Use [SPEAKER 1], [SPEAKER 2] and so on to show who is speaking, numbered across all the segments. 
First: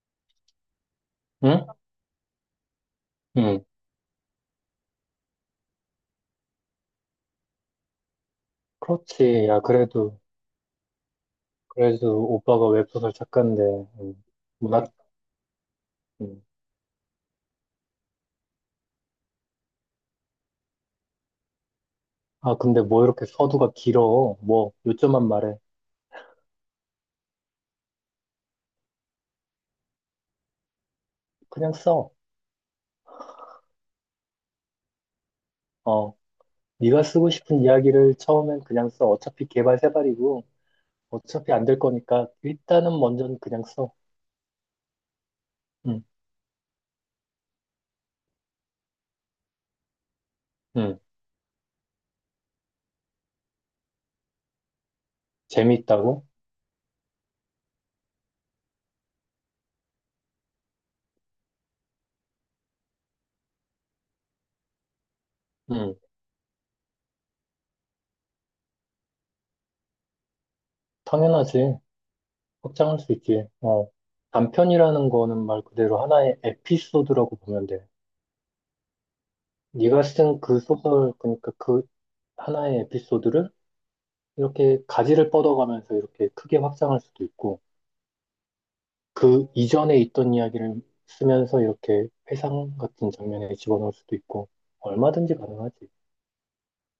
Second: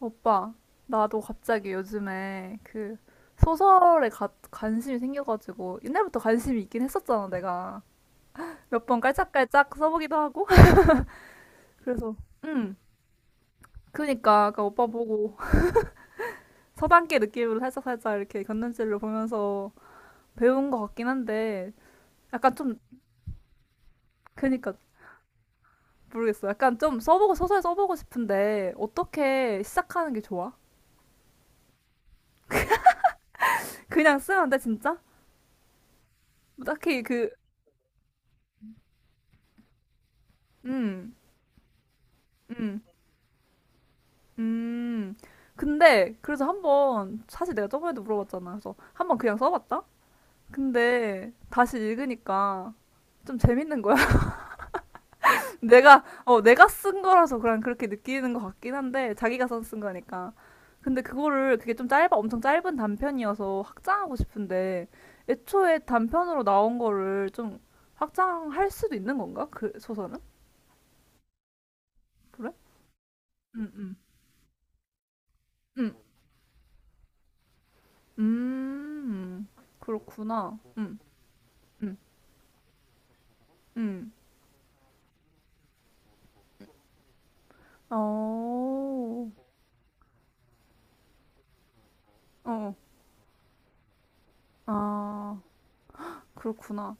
[SPEAKER 1] 오빠, 나도
[SPEAKER 2] 응?
[SPEAKER 1] 갑자기 요즘에 그
[SPEAKER 2] 응,
[SPEAKER 1] 소설에 관심이 생겨가지고 옛날부터 관심이 있긴 했었잖아, 내가. 몇 번
[SPEAKER 2] 그렇지. 야,
[SPEAKER 1] 깔짝깔짝 써보기도 하고. 그래서,
[SPEAKER 2] 그래도 오빠가
[SPEAKER 1] 응.
[SPEAKER 2] 웹소설 작가인데. 음,
[SPEAKER 1] 그니까, 아까 오빠
[SPEAKER 2] 문학.
[SPEAKER 1] 보고
[SPEAKER 2] 음.
[SPEAKER 1] 서당계 느낌으로 살짝살짝 이렇게 곁눈질로 보면서 배운 것 같긴 한데, 약간
[SPEAKER 2] 아,
[SPEAKER 1] 좀,
[SPEAKER 2] 근데 뭐 이렇게 서두가 길어. 뭐,
[SPEAKER 1] 그니까,
[SPEAKER 2] 요점만 말해.
[SPEAKER 1] 모르겠어. 약간 좀 써보고, 소설 써보고 싶은데, 어떻게 시작하는 게 좋아?
[SPEAKER 2] 그냥 써.
[SPEAKER 1] 그냥 쓰면 돼, 진짜?
[SPEAKER 2] 어,
[SPEAKER 1] 뭐 딱히
[SPEAKER 2] 네가 쓰고
[SPEAKER 1] 그,
[SPEAKER 2] 싶은 이야기를 처음엔 그냥 써. 어차피 개발 세발이고,
[SPEAKER 1] 응,
[SPEAKER 2] 어차피 안 될 거니까,
[SPEAKER 1] 응.
[SPEAKER 2] 일단은 먼저는 그냥 써.
[SPEAKER 1] 음,
[SPEAKER 2] 응,
[SPEAKER 1] 근데 그래서 한번 사실 내가 저번에도 물어봤잖아. 그래서 한번 그냥 써봤다.
[SPEAKER 2] 응.
[SPEAKER 1] 근데 다시 읽으니까 좀 재밌는 거야. 내가
[SPEAKER 2] 재미있다고?
[SPEAKER 1] 내가 쓴 거라서 그냥 그렇게 느끼는 것 같긴 한데 자기가 써 쓴 거니까. 근데 그거를 그게 좀 짧아, 엄청 짧은 단편이어서 확장하고 싶은데, 애초에
[SPEAKER 2] 응,
[SPEAKER 1] 단편으로 나온 거를 좀 확장할 수도 있는 건가? 그 소설은?
[SPEAKER 2] 당연하지.
[SPEAKER 1] 그래?
[SPEAKER 2] 확장할 수 있지.
[SPEAKER 1] 음, 음,
[SPEAKER 2] 단편이라는 거는 말
[SPEAKER 1] 음,
[SPEAKER 2] 그대로 하나의 에피소드라고 보면 돼.
[SPEAKER 1] 음,
[SPEAKER 2] 네가 쓴
[SPEAKER 1] 그렇구나.
[SPEAKER 2] 그 소설, 그러니까 그
[SPEAKER 1] 음,
[SPEAKER 2] 하나의 에피소드를
[SPEAKER 1] 음.
[SPEAKER 2] 이렇게 가지를 뻗어가면서 이렇게 크게 확장할 수도 있고,
[SPEAKER 1] 어,
[SPEAKER 2] 그 이전에 있던 이야기를 쓰면서 이렇게
[SPEAKER 1] 어,
[SPEAKER 2] 회상 같은 장면에 집어넣을 수도 있고, 얼마든지
[SPEAKER 1] 아,
[SPEAKER 2] 가능하지.
[SPEAKER 1] 그렇구나.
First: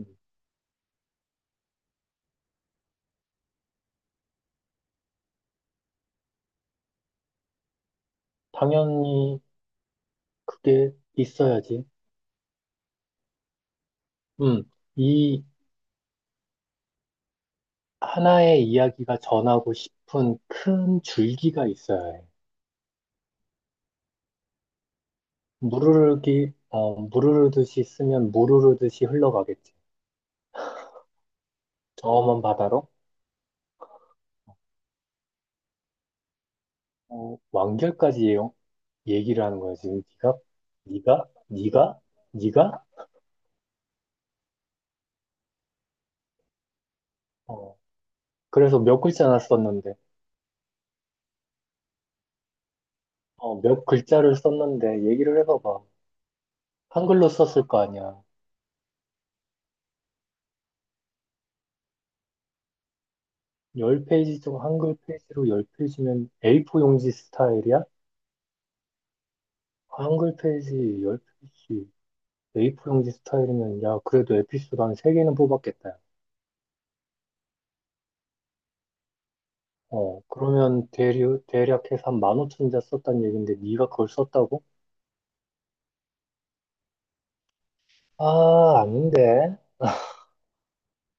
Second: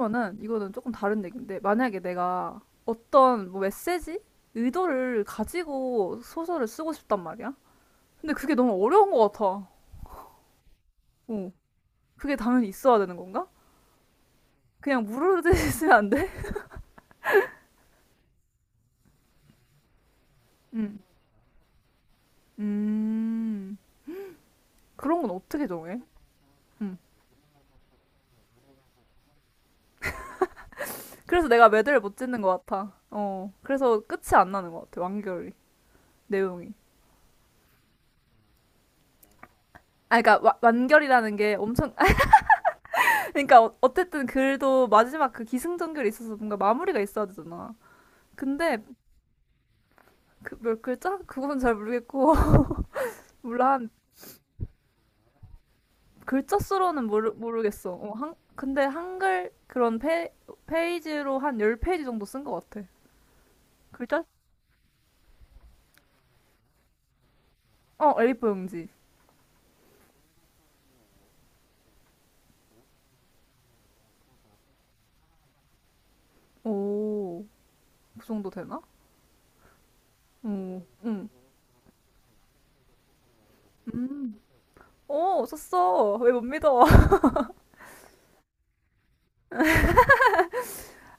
[SPEAKER 2] 음,
[SPEAKER 1] 이거는 조금 다른 얘기인데, 만약에 내가 어떤 뭐 메시지? 의도를 가지고 소설을 쓰고 싶단 말이야? 근데 그게 너무 어려운 것
[SPEAKER 2] 당연히
[SPEAKER 1] 같아.
[SPEAKER 2] 그게
[SPEAKER 1] 어,
[SPEAKER 2] 있어야지.
[SPEAKER 1] 그게 당연히 있어야 되는 건가?
[SPEAKER 2] 음,
[SPEAKER 1] 그냥
[SPEAKER 2] 이
[SPEAKER 1] 무르르 쓰면 안 돼?
[SPEAKER 2] 하나의 이야기가 전하고 싶은
[SPEAKER 1] 음,
[SPEAKER 2] 큰 줄기가 있어야 해.
[SPEAKER 1] 음, 그런 건 어떻게 정해?
[SPEAKER 2] 무르르기, 어,
[SPEAKER 1] 음,
[SPEAKER 2] 무르르듯이 쓰면 무르르듯이 흘러가겠지.
[SPEAKER 1] 그래서 내가 매듭을 못
[SPEAKER 2] 저먼
[SPEAKER 1] 짓는 것
[SPEAKER 2] 바다로.
[SPEAKER 1] 같아. 어, 그래서 끝이 안 나는 것 같아, 완결이, 내용이.
[SPEAKER 2] 완결까지 얘기를 하는 거야, 지금.
[SPEAKER 1] 아, 그러니까
[SPEAKER 2] 네가?
[SPEAKER 1] 완결이라는
[SPEAKER 2] 네가?
[SPEAKER 1] 게 엄청,
[SPEAKER 2] 네가? 네가?
[SPEAKER 1] 그러니까 어쨌든 글도 마지막 그 기승전결이 있어서 뭔가 마무리가 있어야 되잖아.
[SPEAKER 2] 어,
[SPEAKER 1] 근데
[SPEAKER 2] 그래서 몇 글자나 썼는데.
[SPEAKER 1] 그 몇 글자? 그건 잘 모르겠고. 몰라,
[SPEAKER 2] 몇
[SPEAKER 1] 한
[SPEAKER 2] 글자를 썼는데 얘기를 해봐봐.
[SPEAKER 1] 글자 수로는
[SPEAKER 2] 한글로 썼을 거
[SPEAKER 1] 모르겠어. 어,
[SPEAKER 2] 아니야.
[SPEAKER 1] 한, 근데 한글 그런 페, 페이지로 한 10페이지 정도 쓴 것 같아. 글자?
[SPEAKER 2] 10페이지 중 한글 페이지로 10페이지면 A4 용지 스타일이야?
[SPEAKER 1] 어, A4 용지.
[SPEAKER 2] 한글 페이지 10페이지, A4 용지 스타일이면, 야, 그래도 에피소드 한 3개는 뽑았겠다.
[SPEAKER 1] 오, 그 정도 되나? 오,
[SPEAKER 2] 그러면
[SPEAKER 1] 응.
[SPEAKER 2] 대략 해서 한 15,000자 썼단 얘긴데, 네가 그걸
[SPEAKER 1] 음.
[SPEAKER 2] 썼다고?
[SPEAKER 1] 오, 썼어. 왜 못 믿어?
[SPEAKER 2] 아, 아닌데.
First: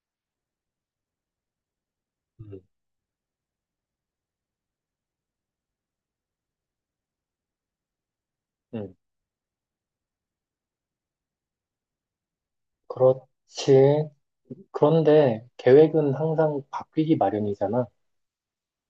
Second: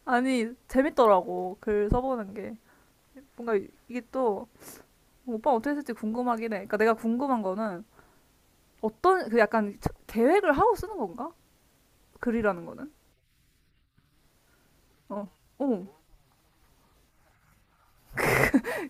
[SPEAKER 1] 아니, 재밌더라고. 글 써보는 게. 뭔가 이게 또 오빠 어떻게 했을지 궁금하긴 해. 그러니까 내가 궁금한 거는
[SPEAKER 2] 음,
[SPEAKER 1] 어떤 그 약간 계획을 하고 쓰는 건가? 글이라는 거는.
[SPEAKER 2] 그렇지.
[SPEAKER 1] 어.
[SPEAKER 2] 그런데
[SPEAKER 1] 어.
[SPEAKER 2] 계획은 항상 바뀌기 마련이잖아.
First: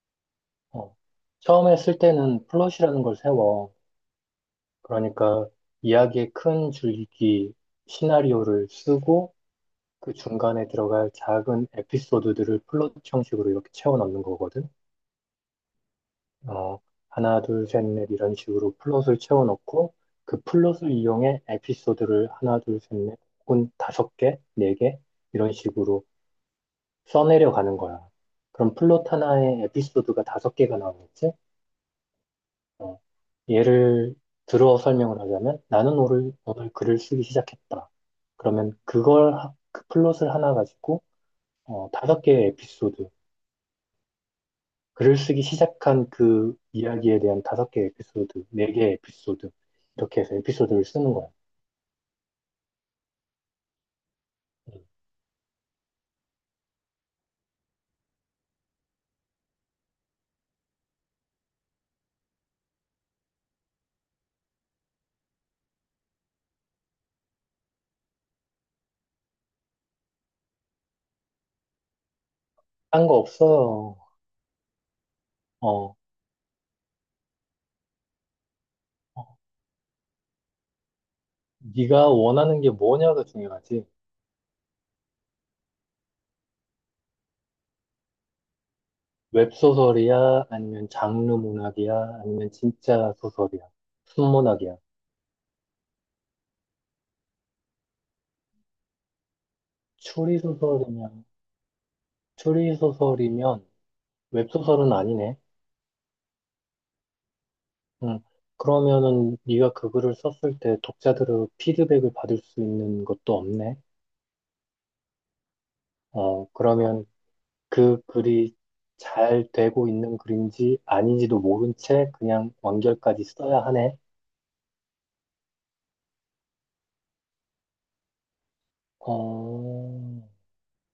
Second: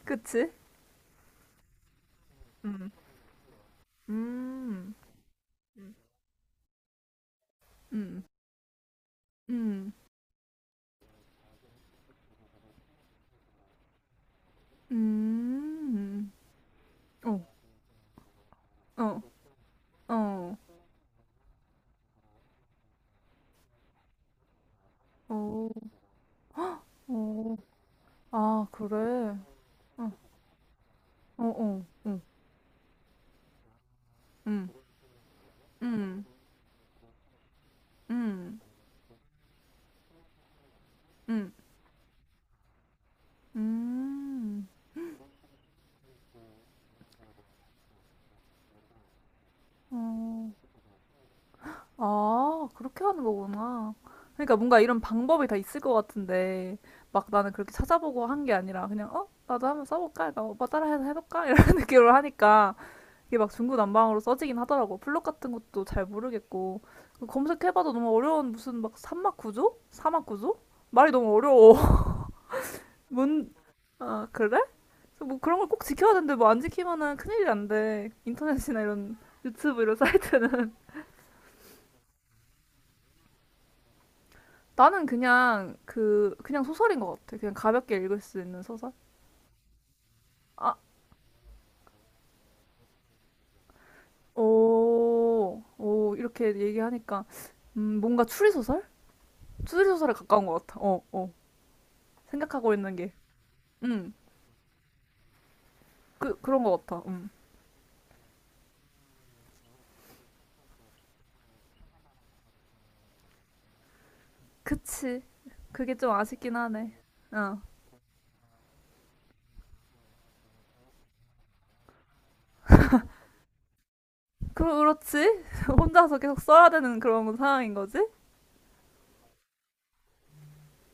[SPEAKER 1] 그치?
[SPEAKER 2] 어, 처음에 쓸 때는
[SPEAKER 1] 음.
[SPEAKER 2] 플롯이라는 걸 세워.
[SPEAKER 1] 음.
[SPEAKER 2] 그러니까
[SPEAKER 1] 음.
[SPEAKER 2] 이야기의 큰 줄기 시나리오를 쓰고
[SPEAKER 1] 음.
[SPEAKER 2] 그 중간에 들어갈 작은 에피소드들을 플롯 형식으로 이렇게 채워 넣는 거거든.
[SPEAKER 1] 음. 음.
[SPEAKER 2] 어, 하나,
[SPEAKER 1] 어.
[SPEAKER 2] 둘, 셋, 넷 이런 식으로 플롯을
[SPEAKER 1] 어.
[SPEAKER 2] 채워 넣고 그
[SPEAKER 1] 어.
[SPEAKER 2] 플롯을 이용해 에피소드를 하나, 둘, 셋, 넷 혹은 다섯 개, 네 개 이런
[SPEAKER 1] 어.
[SPEAKER 2] 식으로
[SPEAKER 1] 어.
[SPEAKER 2] 써내려가는 거야.
[SPEAKER 1] 아,
[SPEAKER 2] 그럼
[SPEAKER 1] 그래.
[SPEAKER 2] 플롯 하나에
[SPEAKER 1] 어.
[SPEAKER 2] 에피소드가 다섯 개가 나오겠지?
[SPEAKER 1] 어. 어. 어.
[SPEAKER 2] 어, 예를
[SPEAKER 1] 음.
[SPEAKER 2] 들어 설명을 하자면 나는
[SPEAKER 1] 음.
[SPEAKER 2] 오늘 글을 쓰기 시작했다.
[SPEAKER 1] 음.
[SPEAKER 2] 그러면 그 플롯을 하나 가지고
[SPEAKER 1] 음.
[SPEAKER 2] 다섯 개의 에피소드,
[SPEAKER 1] 음.
[SPEAKER 2] 글을 쓰기 시작한 그 이야기에 대한 다섯 개의 에피소드, 네 개의 에피소드 이렇게 해서
[SPEAKER 1] 어.
[SPEAKER 2] 에피소드를 쓰는 거야.
[SPEAKER 1] 아, 그렇게 하는 거구나. 그러니까
[SPEAKER 2] 음.
[SPEAKER 1] 뭔가 이런 방법이 다 있을 것 같은데, 막 나는 그렇게 찾아보고 한 게 아니라, 그냥, 어? 나도 한번 써볼까? 그러니까 오빠 따라해서 해볼까? 이런 느낌으로 하니까, 이게 막 중구난방으로 써지긴 하더라고. 블록 같은 것도 잘 모르겠고. 그 검색해봐도 너무 어려운 무슨 막 산막 구조? 사막 구조? 말이 너무 어려워.
[SPEAKER 2] 딴거
[SPEAKER 1] 뭔,
[SPEAKER 2] 없어요.
[SPEAKER 1] 아, 그래? 뭐 그런 걸 꼭
[SPEAKER 2] 어,
[SPEAKER 1] 지켜야 되는데, 뭐 안 지키면은 큰일이 안 돼. 인터넷이나 이런
[SPEAKER 2] 어,
[SPEAKER 1] 유튜브 이런 사이트는.
[SPEAKER 2] 네가 원하는 게 뭐냐가 중요하지.
[SPEAKER 1] 나는 그냥 그냥 소설인 것 같아. 그냥 가볍게 읽을 수 있는 소설.
[SPEAKER 2] 웹소설이야?
[SPEAKER 1] 아,
[SPEAKER 2] 아니면 장르 문학이야? 아니면 진짜 소설이야? 순문학이야?
[SPEAKER 1] 오, 오 이렇게 얘기하니까 뭔가 추리 소설? 추리 소설에 가까운 것 같아. 어,
[SPEAKER 2] 추리소설이면,
[SPEAKER 1] 어. 생각하고 있는 게,
[SPEAKER 2] 추리소설이면
[SPEAKER 1] 음,
[SPEAKER 2] 웹소설은 아니네.
[SPEAKER 1] 그 그런 것 같아.
[SPEAKER 2] 응. 그러면은 네가 그 글을 썼을 때 독자들의 피드백을 받을 수 있는 것도 없네.
[SPEAKER 1] 그치. 그게 좀 아쉽긴 하네.
[SPEAKER 2] 그러면
[SPEAKER 1] 어,
[SPEAKER 2] 그 글이 잘 되고 있는 글인지 아닌지도 모른 채 그냥 완결까지 써야 하네.
[SPEAKER 1] 그 그렇지. 혼자서 계속 써야 되는 그런 상황인 거지.
[SPEAKER 2] 어,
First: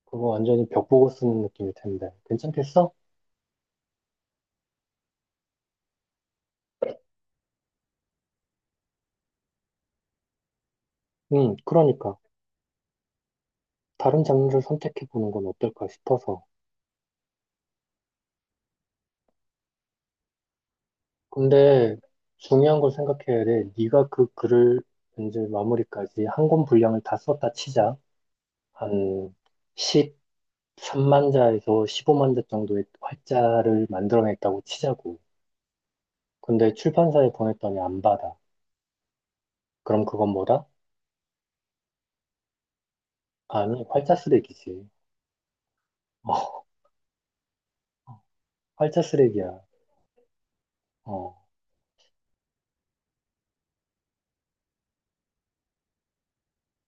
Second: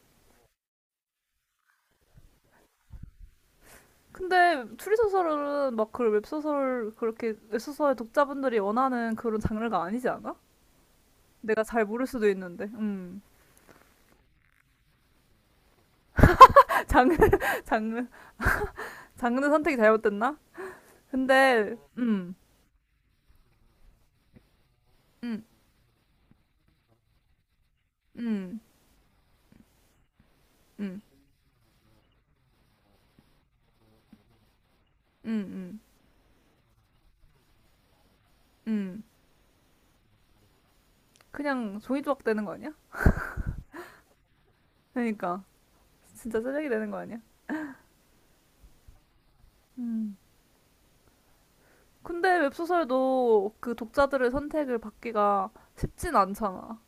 [SPEAKER 2] 그거 완전히 벽 보고 쓰는 느낌일 텐데. 괜찮겠어?
[SPEAKER 1] 근데 추리 소설은 막 그 웹소설, 그렇게 웹소설 독자분들이 원하는 그런 장르가 아니지 않아?
[SPEAKER 2] 응,
[SPEAKER 1] 내가 잘 모를
[SPEAKER 2] 그러니까.
[SPEAKER 1] 수도 있는데. 음.
[SPEAKER 2] 다른 장르를 선택해보는 건 어떨까 싶어서.
[SPEAKER 1] 장르, 장르, 장르 선택이 잘못됐나? 근데,
[SPEAKER 2] 근데 중요한 걸 생각해야 돼. 네가 그 글을 이제
[SPEAKER 1] 음,
[SPEAKER 2] 마무리까지 한 권 분량을 다 썼다 치자.
[SPEAKER 1] 음,
[SPEAKER 2] 한
[SPEAKER 1] 음,
[SPEAKER 2] 13만 자에서 15만 자 정도의 활자를 만들어냈다고 치자고.
[SPEAKER 1] 음, 음,
[SPEAKER 2] 근데 출판사에 보냈더니 안 받아.
[SPEAKER 1] 음.
[SPEAKER 2] 그럼 그건 뭐다?
[SPEAKER 1] 그냥 종이 조각 되는 거 아니야?
[SPEAKER 2] 아니, 활자 쓰레기지.
[SPEAKER 1] 그러니까. 진짜 쓰레기 되는 거 아니야?
[SPEAKER 2] 활자 쓰레기야.
[SPEAKER 1] 음.
[SPEAKER 2] 어,
[SPEAKER 1] 근데 웹소설도 그 독자들의 선택을 받기가 쉽진 않잖아.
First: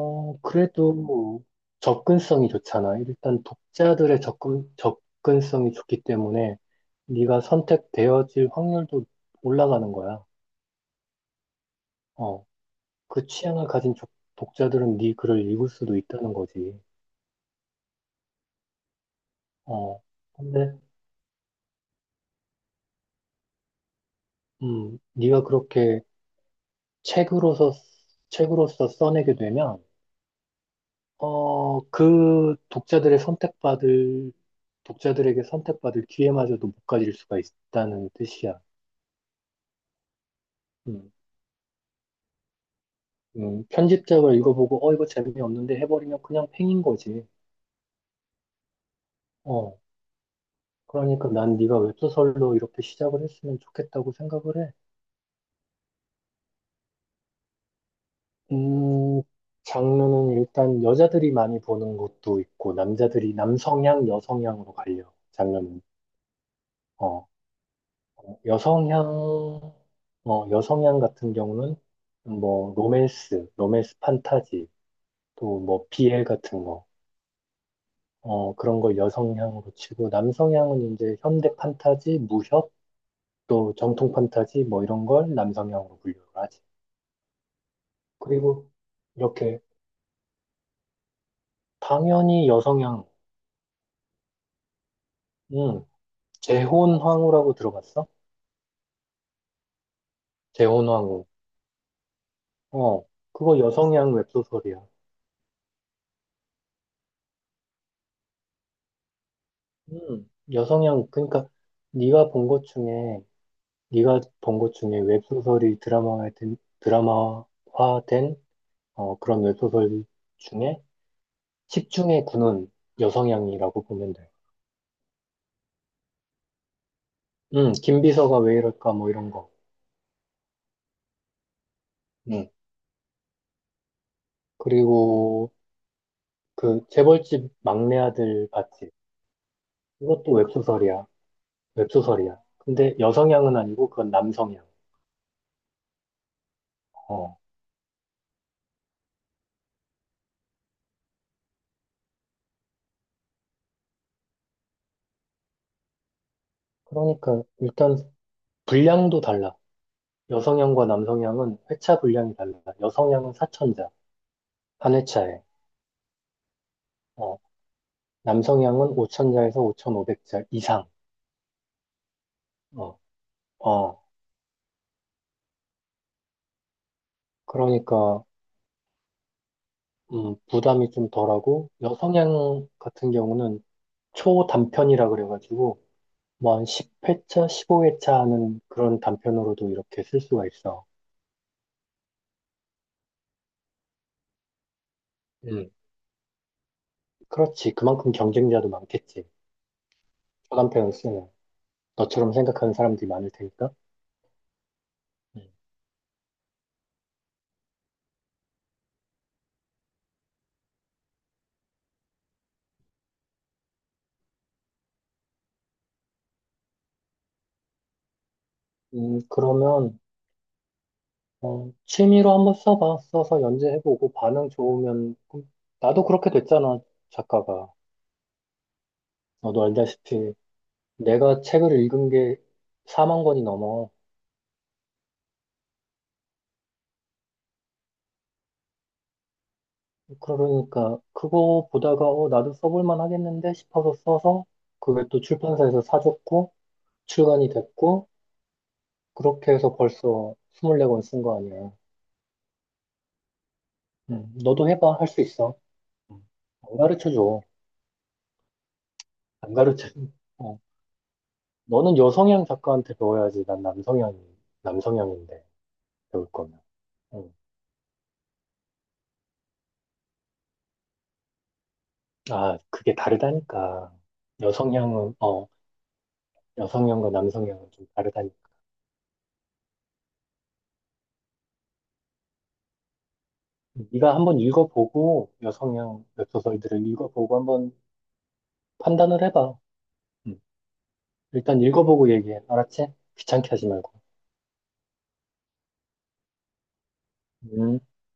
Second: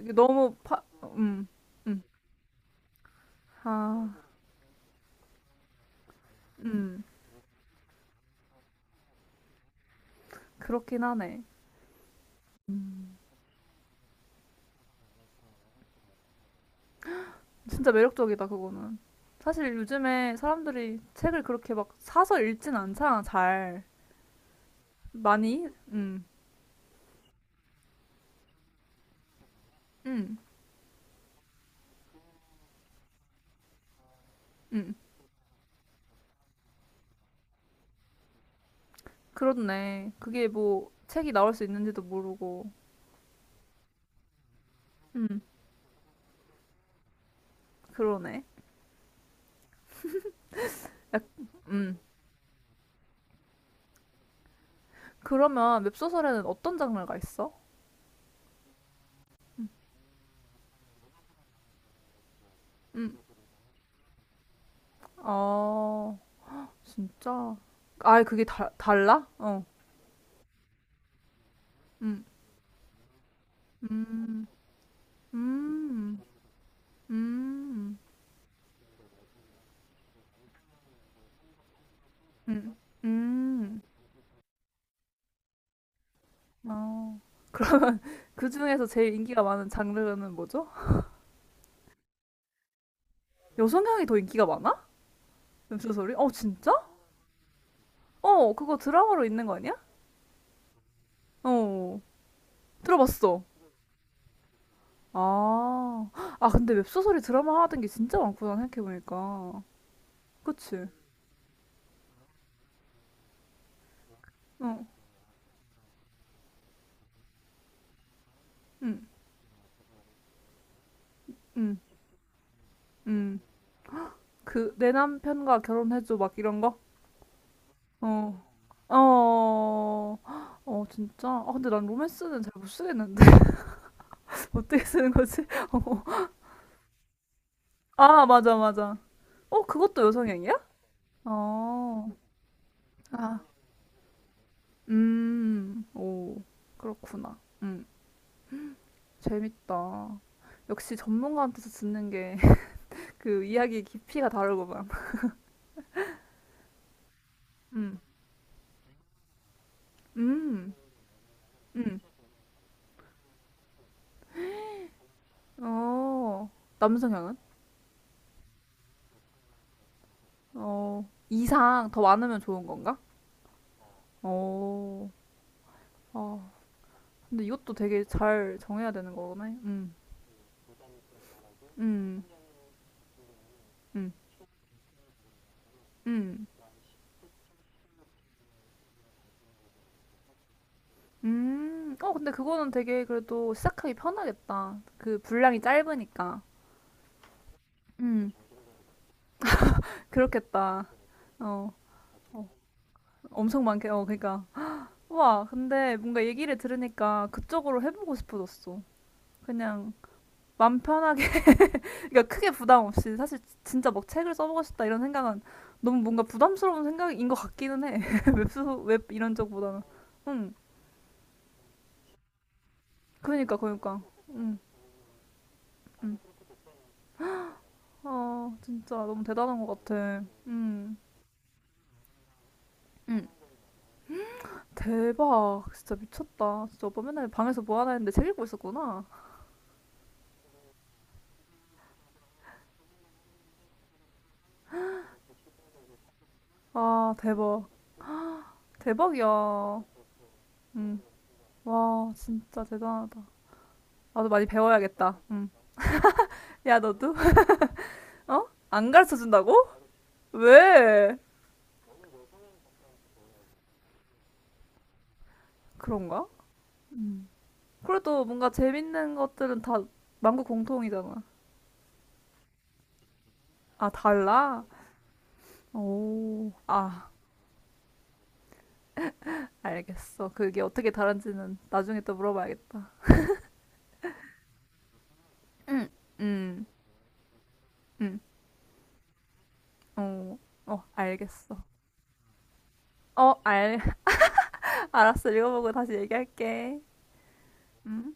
[SPEAKER 1] 이게 너무 파,
[SPEAKER 2] 그래도
[SPEAKER 1] 음, 음.
[SPEAKER 2] 접근성이 좋잖아. 일단
[SPEAKER 1] 아,
[SPEAKER 2] 독자들의 접근성이 좋기 때문에
[SPEAKER 1] 음.
[SPEAKER 2] 네가 선택되어질 확률도 올라가는 거야.
[SPEAKER 1] 그렇긴 하네.
[SPEAKER 2] 어,
[SPEAKER 1] 음.
[SPEAKER 2] 그 취향을 가진 독자들은 네 글을 읽을 수도 있다는 거지.
[SPEAKER 1] 진짜 매력적이다, 그거는. 사실
[SPEAKER 2] 어,
[SPEAKER 1] 요즘에
[SPEAKER 2] 근데
[SPEAKER 1] 사람들이 책을 그렇게 막 사서 읽진 않잖아, 잘.
[SPEAKER 2] 네가
[SPEAKER 1] 많이?
[SPEAKER 2] 그렇게
[SPEAKER 1] 응,
[SPEAKER 2] 책으로서 책으로서 써내게 되면
[SPEAKER 1] 응,
[SPEAKER 2] 그 독자들의 선택받을
[SPEAKER 1] 응.
[SPEAKER 2] 독자들에게 선택받을 기회마저도 못 가질 수가 있다는 뜻이야.
[SPEAKER 1] 그렇네. 그게 뭐
[SPEAKER 2] 음.
[SPEAKER 1] 책이 나올 수 있는지도 모르고.
[SPEAKER 2] 편집작을 읽어보고 이거
[SPEAKER 1] 응,
[SPEAKER 2] 재미없는데 해버리면 그냥 팽인 거지.
[SPEAKER 1] 그러네.
[SPEAKER 2] 어, 그러니까 난 네가
[SPEAKER 1] 응.
[SPEAKER 2] 웹소설로 이렇게 시작을 했으면 좋겠다고 생각을 해.
[SPEAKER 1] 그러면 웹소설에는 어떤 장르가 있어?
[SPEAKER 2] 음, 장르는 일단 여자들이 많이 보는 것도 있고
[SPEAKER 1] 응.
[SPEAKER 2] 남자들이 남성향, 여성향으로 갈려. 장르는
[SPEAKER 1] 아,
[SPEAKER 2] 어,
[SPEAKER 1] 진짜. 아,
[SPEAKER 2] 어,
[SPEAKER 1] 그게 다, 달라? 어.
[SPEAKER 2] 여성향, 여성향 같은 경우는
[SPEAKER 1] 응.
[SPEAKER 2] 뭐 로맨스, 로맨스
[SPEAKER 1] 음,
[SPEAKER 2] 판타지, 또 뭐
[SPEAKER 1] 음,
[SPEAKER 2] 비엘 같은 거.
[SPEAKER 1] 음,
[SPEAKER 2] 그런 걸 여성향으로 치고, 남성향은 이제 현대 판타지, 무협,
[SPEAKER 1] 음,
[SPEAKER 2] 또
[SPEAKER 1] 음.
[SPEAKER 2] 정통 판타지 뭐 이런 걸 남성향으로 분류를 하지.
[SPEAKER 1] 아, 그러면 그
[SPEAKER 2] 그리고
[SPEAKER 1] 중에서 제일 인기가
[SPEAKER 2] 이렇게
[SPEAKER 1] 많은 장르는 뭐죠?
[SPEAKER 2] 당연히 여성향,
[SPEAKER 1] 여성향이 더 인기가 많아? 엽
[SPEAKER 2] 음,
[SPEAKER 1] 소설이 어, 진짜?
[SPEAKER 2] 재혼황후라고 들어봤어?
[SPEAKER 1] 어, 그거 드라마로 있는 거 아니야?
[SPEAKER 2] 재혼황후.
[SPEAKER 1] 어,
[SPEAKER 2] 어,
[SPEAKER 1] 들어봤어.
[SPEAKER 2] 그거 여성향 웹소설이야.
[SPEAKER 1] 아, 아, 근데 웹소설이 드라마 하던 게 진짜 많구나, 생각해보니까. 그치?
[SPEAKER 2] 여성향 그러니까 네가 본 것 중에 네가 본 것
[SPEAKER 1] 어,
[SPEAKER 2] 중에 웹소설이 드라마화된
[SPEAKER 1] 응,
[SPEAKER 2] 그런 웹소설 중에
[SPEAKER 1] 응,
[SPEAKER 2] 십 중에 구는
[SPEAKER 1] 응.
[SPEAKER 2] 여성향이라고 보면 돼.
[SPEAKER 1] 그, 내 남편과 결혼해줘, 막 이런 거? 어,
[SPEAKER 2] 김비서가 왜 이럴까 뭐 이런 거.
[SPEAKER 1] 어, 어, 진짜? 아, 근데 난 로맨스는
[SPEAKER 2] 음.
[SPEAKER 1] 잘 못 쓰겠는데. 어떻게 쓰는 거지?
[SPEAKER 2] 그리고
[SPEAKER 1] 어.
[SPEAKER 2] 그 재벌집 막내
[SPEAKER 1] 아,
[SPEAKER 2] 아들
[SPEAKER 1] 맞아,
[SPEAKER 2] 봤지?
[SPEAKER 1] 맞아. 어, 그것도
[SPEAKER 2] 이것도
[SPEAKER 1] 여성향이야?
[SPEAKER 2] 웹소설이야.
[SPEAKER 1] 어,
[SPEAKER 2] 웹소설이야. 근데
[SPEAKER 1] 아,
[SPEAKER 2] 여성향은 아니고 그건 남성향.
[SPEAKER 1] 오, 그렇구나.
[SPEAKER 2] 어.
[SPEAKER 1] 재밌다. 역시 전문가한테서 듣는 게 그 이야기 깊이가 다르구만.
[SPEAKER 2] 그러니까 일단
[SPEAKER 1] 음,
[SPEAKER 2] 분량도 달라.
[SPEAKER 1] 음,
[SPEAKER 2] 여성향과 남성향은 회차
[SPEAKER 1] 음,
[SPEAKER 2] 분량이 달라. 여성향은 4천자 한 회차에.
[SPEAKER 1] 어, 남성향은?
[SPEAKER 2] 어. 남성향은 5천자에서 5,500자 이상.
[SPEAKER 1] 어, 이상 더 많으면 좋은 건가?
[SPEAKER 2] 어. 어.
[SPEAKER 1] 어, 아, 근데 이것도 되게
[SPEAKER 2] 그러니까
[SPEAKER 1] 잘 정해야 되는 거네.
[SPEAKER 2] 부담이 좀 덜하고
[SPEAKER 1] 음,
[SPEAKER 2] 여성향 같은 경우는
[SPEAKER 1] 음,
[SPEAKER 2] 초단편이라 그래가지고
[SPEAKER 1] 음.
[SPEAKER 2] 뭐 한 10회차, 15회차 하는 그런 단편으로도 이렇게 쓸 수가 있어.
[SPEAKER 1] 어, 근데 그거는 되게 그래도 시작하기 편하겠다. 그 분량이
[SPEAKER 2] 음,
[SPEAKER 1] 짧으니까.
[SPEAKER 2] 그렇지. 그만큼
[SPEAKER 1] 음,
[SPEAKER 2] 경쟁자도 많겠지.
[SPEAKER 1] 그렇겠다.
[SPEAKER 2] 초단편을 쓰면.
[SPEAKER 1] 어,
[SPEAKER 2] 너처럼
[SPEAKER 1] 어,
[SPEAKER 2] 생각하는 사람들이 많을
[SPEAKER 1] 엄청
[SPEAKER 2] 테니까.
[SPEAKER 1] 많게, 어, 그니까.
[SPEAKER 2] 음.
[SPEAKER 1] 와, 근데 뭔가 얘기를 들으니까 그쪽으로 해보고 싶어졌어. 그냥 맘 편하게, 그러니까 크게 부담 없이. 사실 진짜 막 책을 써보고 싶다 이런 생각은 너무 뭔가 부담스러운 생각인 것 같기는 해. 웹소, 웹 이런 쪽보다는.
[SPEAKER 2] 그러면,
[SPEAKER 1] 응
[SPEAKER 2] 취미로 한번 써봐. 써서
[SPEAKER 1] 그니까, 그니까.
[SPEAKER 2] 연재해보고 반응
[SPEAKER 1] 응
[SPEAKER 2] 좋으면, 그럼 나도
[SPEAKER 1] 응
[SPEAKER 2] 그렇게 됐잖아, 작가가.
[SPEAKER 1] 아, 진짜 너무
[SPEAKER 2] 너도
[SPEAKER 1] 대단한 것 같아.
[SPEAKER 2] 알다시피,
[SPEAKER 1] 응
[SPEAKER 2] 내가 책을 읽은 게 4만
[SPEAKER 1] 응
[SPEAKER 2] 권이 넘어.
[SPEAKER 1] 대박. 진짜 미쳤다. 진짜 오빠 맨날 방에서 뭐 하나 했는데 책 읽고 있었구나.
[SPEAKER 2] 그러니까, 그거 보다가, 나도 써볼만 하겠는데 싶어서 써서, 그게 또 출판사에서 사줬고,
[SPEAKER 1] 아,
[SPEAKER 2] 출간이
[SPEAKER 1] 대박.
[SPEAKER 2] 됐고, 그렇게 해서
[SPEAKER 1] 대박이야.
[SPEAKER 2] 벌써
[SPEAKER 1] 응.
[SPEAKER 2] 24권 쓴 거 아니야.
[SPEAKER 1] 와, 진짜 대단하다. 나도 많이
[SPEAKER 2] 너도 해봐. 할
[SPEAKER 1] 배워야겠다.
[SPEAKER 2] 수
[SPEAKER 1] 응.
[SPEAKER 2] 있어. 음, 안
[SPEAKER 1] 야, 너도?
[SPEAKER 2] 가르쳐줘.
[SPEAKER 1] 어? 안 가르쳐
[SPEAKER 2] 안
[SPEAKER 1] 준다고?
[SPEAKER 2] 가르쳐. 어,
[SPEAKER 1] 왜?
[SPEAKER 2] 너는 여성향 작가한테 배워야지. 난 남성향인데, 배울
[SPEAKER 1] 그런가?
[SPEAKER 2] 거면.
[SPEAKER 1] 음.
[SPEAKER 2] 음.
[SPEAKER 1] 그래도 뭔가 재밌는 것들은 다 만국 공통이잖아.
[SPEAKER 2] 아, 그게
[SPEAKER 1] 아,
[SPEAKER 2] 다르다니까.
[SPEAKER 1] 달라?
[SPEAKER 2] 여성향은, 어,
[SPEAKER 1] 오. 아,
[SPEAKER 2] 여성향과 남성향은 좀 다르다니까.
[SPEAKER 1] 알겠어. 그게 어떻게 다른지는 나중에 또 물어봐야겠다.
[SPEAKER 2] 네가 한번 읽어보고,
[SPEAKER 1] 응,
[SPEAKER 2] 여성향
[SPEAKER 1] 응,
[SPEAKER 2] 웹소설들을 읽어보고 한번
[SPEAKER 1] 응.
[SPEAKER 2] 판단을 해봐.
[SPEAKER 1] 어,
[SPEAKER 2] 음.
[SPEAKER 1] 어,
[SPEAKER 2] 일단
[SPEAKER 1] 알겠어.
[SPEAKER 2] 읽어보고 얘기해. 알았지?
[SPEAKER 1] 어,
[SPEAKER 2] 귀찮게 하지
[SPEAKER 1] 알,
[SPEAKER 2] 말고.
[SPEAKER 1] 알았어. 읽어보고 다시 얘기할게.
[SPEAKER 2] 음.
[SPEAKER 1] 음.